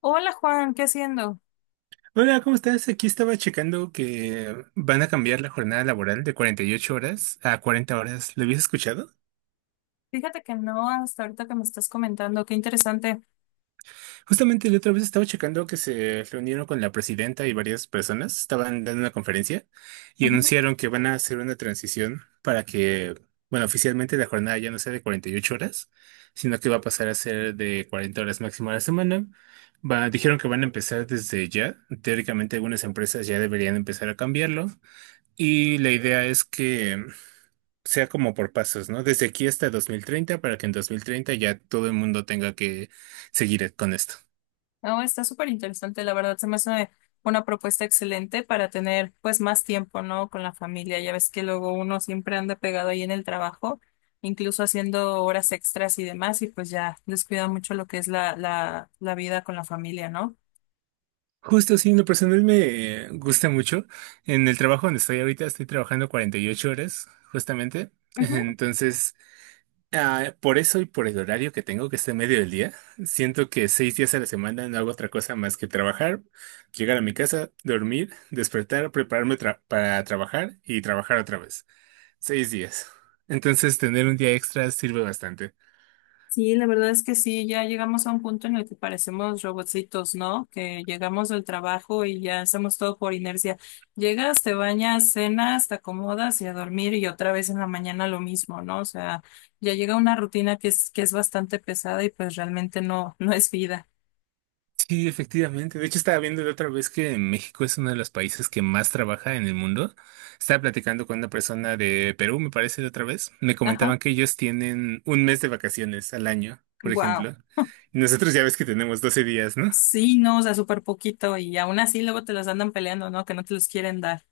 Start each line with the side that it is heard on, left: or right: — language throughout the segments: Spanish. left: Hola Juan, ¿qué haciendo?
right: Hola, ¿cómo estás? Aquí estaba checando que van a cambiar la jornada laboral de 48 horas a 40 horas. ¿Lo habías escuchado?
left: Fíjate que no, hasta ahorita que me estás comentando, qué interesante.
right: Justamente la otra vez estaba checando que se reunieron con la presidenta y varias personas, estaban dando una conferencia y
left: Ujú.
right: anunciaron que van a hacer una transición para que, bueno, oficialmente la jornada ya no sea de 48 horas, sino que va a pasar a ser de 40 horas máximo a la semana. Dijeron que van a empezar desde ya. Teóricamente algunas empresas ya deberían empezar a cambiarlo. Y la idea es que sea como por pasos, ¿no? Desde aquí hasta 2030 para que en 2030 ya todo el mundo tenga que seguir con esto.
left: No, está súper interesante, la verdad, se me hace una propuesta excelente para tener pues más tiempo, ¿no? Con la familia, ya ves que luego uno siempre anda pegado ahí en el trabajo, incluso haciendo horas extras y demás, y pues ya descuida mucho lo que es la vida con la familia, ¿no?
right: Justo, sí, en lo personal me gusta mucho. En el trabajo donde estoy ahorita estoy trabajando 48 horas, justamente. Entonces, por eso y por el horario que tengo, que está en medio del día, siento que 6 días a la semana no hago otra cosa más que trabajar, llegar a mi casa, dormir, despertar, prepararme para trabajar y trabajar otra vez. 6 días. Entonces, tener un día extra sirve bastante.
left: Sí, la verdad es que sí, ya llegamos a un punto en el que parecemos robotcitos, ¿no? Que llegamos del trabajo y ya hacemos todo por inercia. Llegas, te bañas, cenas, te acomodas y a dormir y otra vez en la mañana lo mismo, ¿no? O sea, ya llega una rutina que es bastante pesada y pues realmente no, no es vida.
right: Sí, efectivamente. De hecho, estaba viendo la otra vez que México es uno de los países que más trabaja en el mundo. Estaba platicando con una persona de Perú, me parece, de otra vez. Me
left: Ajá.
right: comentaban que ellos tienen un mes de vacaciones al año, por
left: Wow.
right: ejemplo. Y nosotros ya ves que tenemos 12 días, ¿no?
left: Sí, no, o sea, súper poquito y aún así luego te los andan peleando, ¿no? Que no te los quieren dar.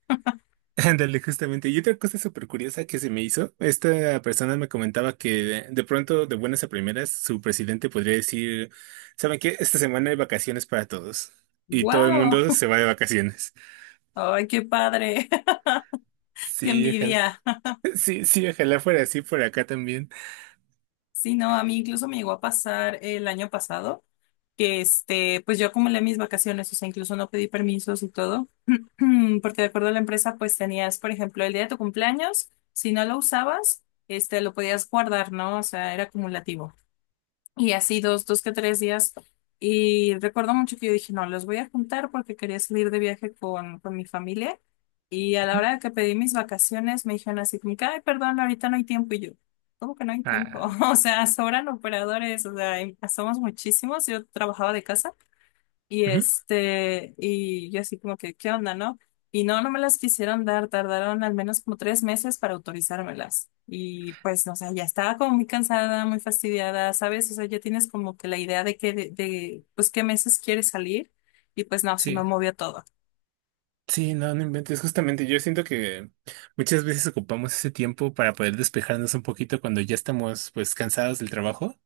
right: Ándale, justamente. Y otra cosa súper curiosa que se me hizo, esta persona me comentaba que de pronto, de buenas a primeras, su presidente podría decir, ¿saben qué? Esta semana hay vacaciones para todos. Y todo el
left: Wow.
right: mundo se va de vacaciones.
left: Ay, qué padre. Qué
right: Sí, ojalá.
left: envidia.
right: Sí, sí, ojalá fuera así por acá también.
left: Sí, no, a mí incluso me llegó a pasar el año pasado que este, pues yo acumulé mis vacaciones, o sea, incluso no pedí permisos y todo, porque de acuerdo a la empresa, pues tenías, por ejemplo, el día de tu cumpleaños, si no lo usabas, este, lo podías guardar, ¿no? O sea, era acumulativo. Y así dos que tres días. Y recuerdo mucho que yo dije, no, los voy a juntar porque quería salir de viaje con mi familia. Y a la hora que pedí mis vacaciones, me dijeron así, como que, ay, perdón, ahorita no hay tiempo. Y yo, ¿cómo que no hay tiempo?
right: Ah,
left: O sea, sobran operadores, o sea, somos muchísimos. Yo trabajaba de casa. Y
right: ujú,
left: este, y yo así como que, ¿qué onda, no? Y no, no me las quisieron dar, tardaron al menos como 3 meses para autorizármelas. Y pues, no, o sea, ya estaba como muy cansada, muy fastidiada, ¿sabes? O sea, ya tienes como que la idea de que, pues, qué meses quieres salir. Y pues, no, se me
right: sí,
left: movió todo.
right: sí, no, no inventes. Justamente yo siento que muchas veces ocupamos ese tiempo para poder despejarnos un poquito cuando ya estamos pues cansados del trabajo.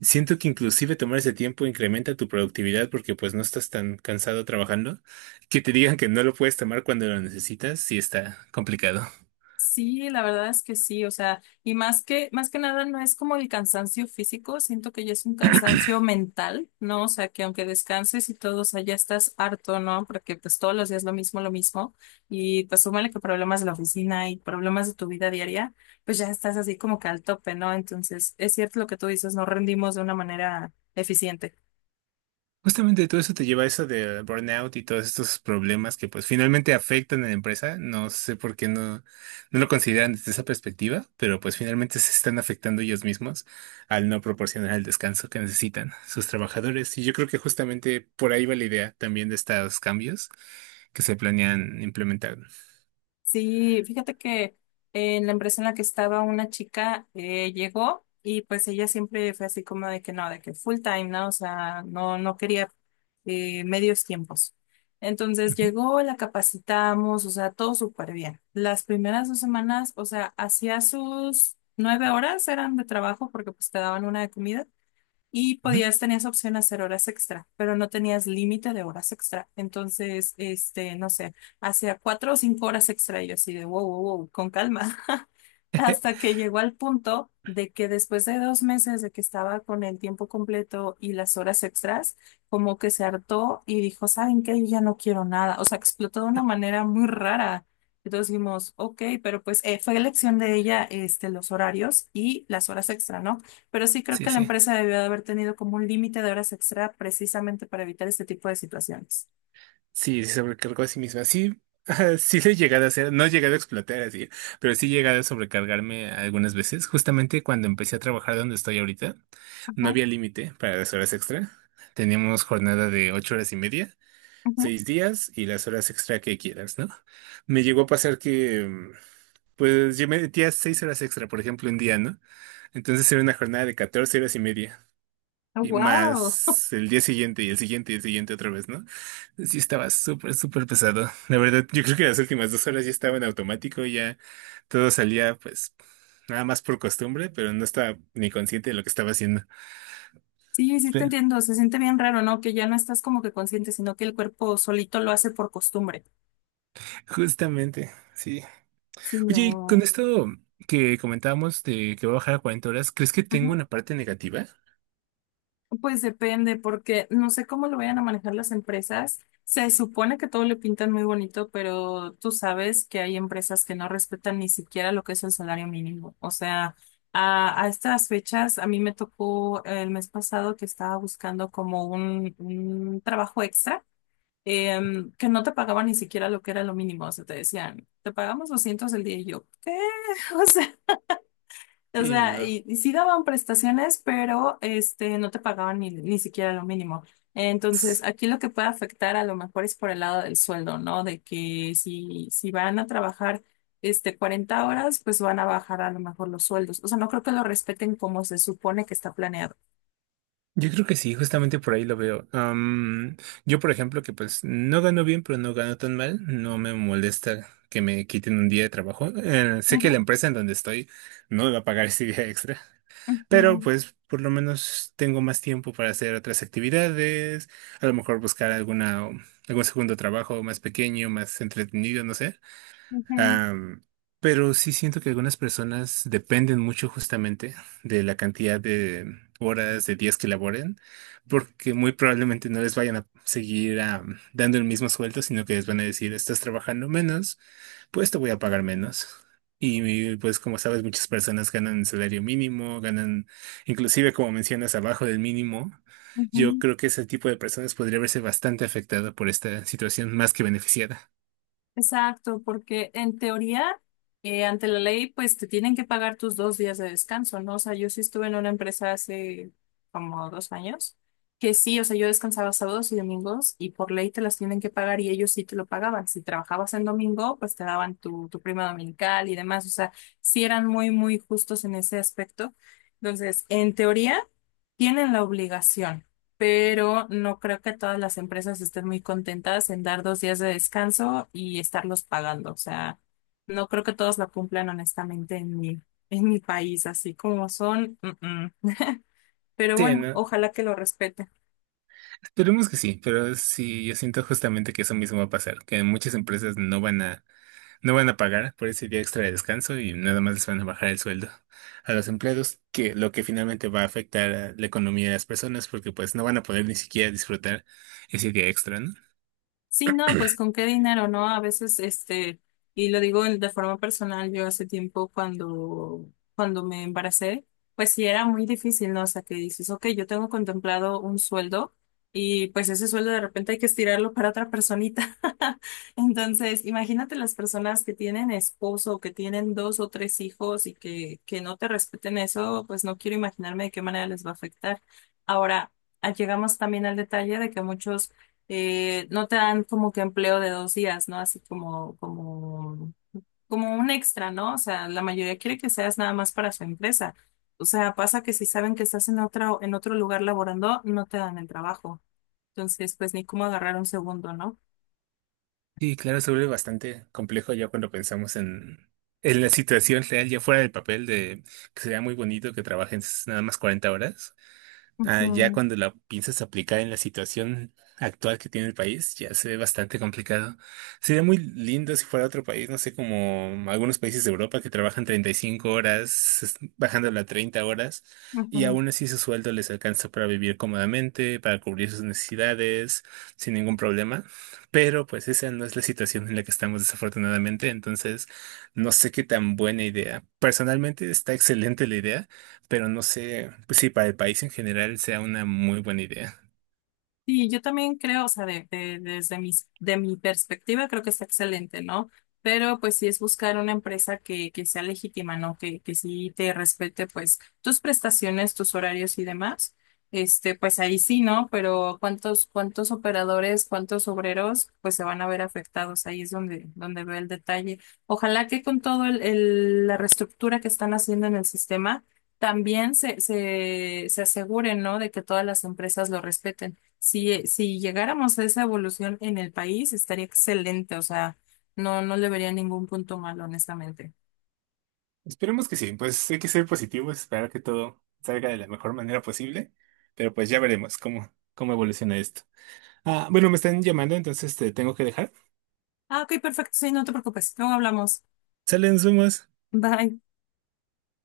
right: Siento que inclusive tomar ese tiempo incrementa tu productividad porque pues no estás tan cansado trabajando. Que te digan que no lo puedes tomar cuando lo necesitas, sí está complicado.
left: Sí, la verdad es que sí, o sea, y más que nada no es como el cansancio físico, siento que ya es un cansancio mental, ¿no? O sea, que aunque descanses y todo, o sea, ya estás harto, ¿no? Porque pues todos los días lo mismo, y pues súmale que problemas de la oficina y problemas de tu vida diaria, pues ya estás así como que al tope, ¿no? Entonces, es cierto lo que tú dices, no rendimos de una manera eficiente.
right: Justamente todo eso te lleva a eso del burnout y todos estos problemas que pues finalmente afectan a la empresa. No sé por qué no lo consideran desde esa perspectiva, pero pues finalmente se están afectando ellos mismos al no proporcionar el descanso que necesitan sus trabajadores. Y yo creo que justamente por ahí va la idea también de estos cambios que se planean implementar.
left: Sí, fíjate que en la empresa en la que estaba una chica llegó y pues ella siempre fue así como de que no, de que full time, ¿no? O sea, no, no quería medios tiempos. Entonces
right: Ujú,
left: llegó, la capacitamos, o sea, todo súper bien. Las primeras 2 semanas, o sea, hacía sus 9 horas eran de trabajo porque pues te daban una de comida. Y
right: ujú.
left: podías, tenías opción a hacer horas extra, pero no tenías límite de horas extra. Entonces, este, no sé, hacía 4 o 5 horas extra y yo así de wow, wow, wow, con calma. Hasta que llegó al punto de que después de 2 meses de que estaba con el tiempo completo y las horas extras, como que se hartó y dijo, ¿saben qué? Yo ya no quiero nada. O sea, explotó de una manera muy rara. Entonces dijimos, ok, pero pues fue elección de ella, este, los horarios y las horas extra, ¿no? Pero sí creo
right: Sí,
left: que la
right: sí,
left: empresa debió de haber tenido como un límite de horas extra precisamente para evitar este tipo de situaciones.
right: sí, se sobrecargó a sí misma. Sí, sí lo he llegado a hacer, no he llegado a explotar así, pero sí he llegado a sobrecargarme algunas veces. Justamente cuando empecé a trabajar donde estoy ahorita, no
left: Ajá.
right: había límite para las horas extra. Teníamos jornada de 8 horas y media, 6 días y las horas extra que quieras, ¿no? Me llegó a pasar que, pues yo me metía 6 horas extra, por ejemplo, un día, ¿no? Entonces era una jornada de 14 horas y media. Y
left: Wow.
right: más el día siguiente y el siguiente y el siguiente otra vez, ¿no? Sí estaba súper, súper pesado. La verdad, yo creo que las últimas 2 horas ya estaba en automático, ya todo salía pues nada más por costumbre, pero no estaba ni consciente de lo que estaba haciendo.
left: Sí, sí te
right: Espera,
left: entiendo. Se siente bien raro, ¿no? Que ya no estás como que consciente, sino que el cuerpo solito lo hace por costumbre.
right: justamente, sí.
left: Sí,
right: Oye, y con
left: no.
right: esto que comentábamos de que va a bajar a 40 horas, ¿crees que tengo una parte negativa?
left: Pues depende, porque no sé cómo lo vayan a manejar las empresas. Se supone que todo le pintan muy bonito, pero tú sabes que hay empresas que no respetan ni siquiera lo que es el salario mínimo. O sea, a estas fechas, a mí me tocó el mes pasado que estaba buscando como un, trabajo extra, que no te pagaban ni siquiera lo que era lo mínimo. O sea, te decían, te pagamos 200 el día y yo, ¿qué? O sea,
right: Sí, no.
left: y sí daban prestaciones, pero no te pagaban ni siquiera lo mínimo. Entonces, aquí lo que puede afectar a lo mejor es por el lado del sueldo, ¿no? De que si, van a trabajar 40 horas, pues van a bajar a lo mejor los sueldos. O sea, no creo que lo respeten como se supone que está planeado.
right: Yo creo que sí, justamente por ahí lo veo. Yo, por ejemplo, que pues no gano bien, pero no gano tan mal, no me molesta que me quiten un día de trabajo. Sé que
left: Ujú,
right: la empresa en donde estoy no me va a pagar ese día extra, pero
left: ujú,
right: pues por lo menos tengo más tiempo para hacer otras actividades, a lo mejor buscar alguna, algún segundo trabajo más pequeño, más entretenido, no sé.
left: ujú,
right: Am, pero sí siento que algunas personas dependen mucho justamente de la cantidad de horas, de días que laboren, porque muy probablemente no les vayan a seguir dando el mismo sueldo, sino que les van a decir, estás trabajando menos, pues te voy a pagar menos. Y pues como sabes, muchas personas ganan salario mínimo, ganan inclusive como mencionas, abajo del mínimo. Yo
left: ujú.
right: creo que ese tipo de personas podría verse bastante afectada por esta situación más que beneficiada.
left: Exacto, porque en teoría, ante la ley, pues te tienen que pagar tus 2 días de descanso, ¿no? O sea, yo sí estuve en una empresa hace como 2 años, que sí, o sea, yo descansaba sábados y domingos y por ley te las tienen que pagar y ellos sí te lo pagaban. Si trabajabas en domingo, pues te daban tu prima dominical y demás. O sea, sí eran muy, muy justos en ese aspecto. Entonces, en teoría tienen la obligación, pero no creo que todas las empresas estén muy contentas en dar 2 días de descanso y estarlos pagando. O sea, no creo que todos la cumplan honestamente en mi país, así como son. Mm, mm. Pero
right: Sí,
left: bueno,
right: ¿no?
left: ojalá que lo respeten.
right: Esperemos que sí, pero sí, yo siento justamente que eso mismo va a pasar, que muchas empresas no van a pagar por ese día extra de descanso y nada más les van a bajar el sueldo a los empleados, que lo que finalmente va a afectar a la economía de las personas, porque pues no van a poder ni siquiera disfrutar ese día extra, ¿no?
left: Sí, no, pues con qué dinero, ¿no? A veces, y lo digo de forma personal, yo hace tiempo cuando, me embaracé, pues sí era muy difícil, ¿no? O sea, que dices, ok, yo tengo contemplado un sueldo y pues ese sueldo de repente hay que estirarlo para otra personita. Entonces, imagínate las personas que tienen esposo, que tienen dos o tres hijos y que no te respeten eso, pues no quiero imaginarme de qué manera les va a afectar. Ahora, llegamos también al detalle de que muchos no te dan como que empleo de 2 días, ¿no? Así como un extra, ¿no? O sea, la mayoría quiere que seas nada más para su empresa. O sea, pasa que si saben que estás en otro lugar laborando, no te dan el trabajo. Entonces, pues ni cómo agarrar un segundo, ¿no?
right: Sí, claro, se vuelve bastante complejo ya cuando pensamos en la situación real, ya fuera del papel de que sería muy bonito que trabajes nada más 40 horas. Ah, ya
left: Ujú,
right: cuando la piensas aplicar en la situación actual que tiene el país, ya se ve bastante complicado. Sería muy lindo si fuera otro país, no sé, como algunos países de Europa que trabajan 35 horas, bajándola a 30 horas, y
left: ujú.
right: aún así su sueldo les alcanza para vivir cómodamente, para cubrir sus necesidades, sin ningún problema. Pero pues esa no es la situación en la que estamos desafortunadamente, entonces no sé qué tan buena idea. Personalmente está excelente la idea, pero no sé, pues sí, para el país en general sea una muy buena idea.
left: Sí, yo también creo, o sea, de mi perspectiva creo que está excelente, ¿no? Pero pues sí es buscar una empresa que sea legítima, ¿no? Que sí te respete pues tus prestaciones, tus horarios y demás. Pues ahí sí, ¿no? Pero ¿cuántos operadores, cuántos obreros pues se van a ver afectados? Ahí es donde veo el detalle. Ojalá que con todo la reestructura que están haciendo en el sistema, también se aseguren, ¿no? De que todas las empresas lo respeten. Si llegáramos a esa evolución en el país, estaría excelente. O sea, no, no le vería ningún punto malo, honestamente.
right: Esperemos que sí, pues hay que ser positivos, esperar que todo salga de la mejor manera posible, pero pues ya veremos cómo evoluciona esto. Ah, bueno, me están llamando, entonces te tengo que dejar.
left: Ah, ok, perfecto. Sí, no te preocupes. Luego hablamos.
right: Salen sumas.
left: Bye.